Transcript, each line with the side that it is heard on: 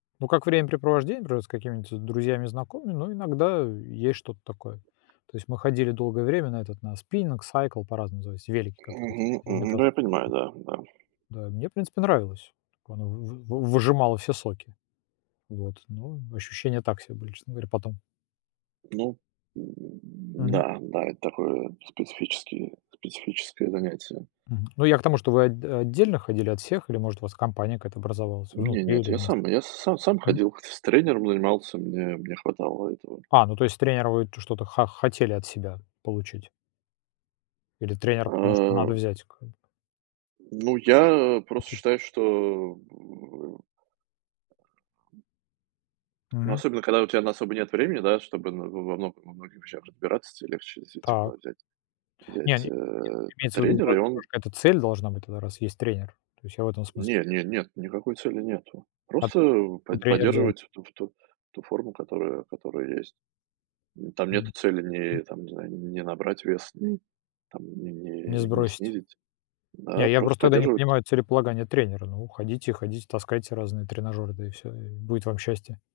left: Ну как времяпрепровождение, например, с какими-нибудь с друзьями и знакомыми, но иногда и есть что-то такое. То есть мы ходили долгое время на этот на спиннинг, сайкл, по-разному называется, велики, которые
right: Мгм, мгм. Да
left: имитация
right: я понимаю,
left: такая.
right: да, да.
left: Да, и мне, в принципе, нравилось, так она в в вы выжимала все соки, вот, но ощущения так себе были, честно говоря потом.
right: Ну.
left: Мгм.
right: Да, м, да, да, такое специфически специфическое занятие.
left: Мгм, ну я к тому, что вы от отдельно ходили от всех или, может, у вас компания какая-то образовалась
right: Не
left: внутри
right: нет,
left: или
right: я
left: вместе?
right: сам я с сам0 сам
left: Мгм.
right: ходил, х с тренером занимался, мне мне хватало этого.
left: А, ну то есть тренера вы т что-то хо хотели от себя получить. Или тренера, потому что надо
right: А
left: взять к
right: М, ну я, э, просто
left: Букет.
right: считаю, что, э Ну
left: Мгм.
right: особенно когда у тебя на особо нет времени, да, чтобы на во во во многих вещах разбираться, те легче
left: Так.
right: действительно взять
left: Не, они.
right: взять,
left: Нет,
right: э,
left: имеется в виду,
right: тренера, и он
left: [unintelligible] какая-то цель должна быть тогда, раз есть тренер. То есть я в этом смысле.
right: Не не нет, никакой цели нету.
left: От
right: Просто
left: Ну
right: под
left: тренер делал.
right: поддерживать ту ф ту ту форму, которая которая есть. Н там нету
left: М.
right: цели
left: Мгм.
right: не там, не знаю, не набрать вес, не там не
left: Не
right: не не
left: сбросить.
right: снизить. А
left: Не, я
right: просто
left: просто тогда не
right: поддерживать.
left: понимаю целеполагания тренера. Ну ходите ходите, таскайте разные тренажёры, да и всё, и будет вам счастье.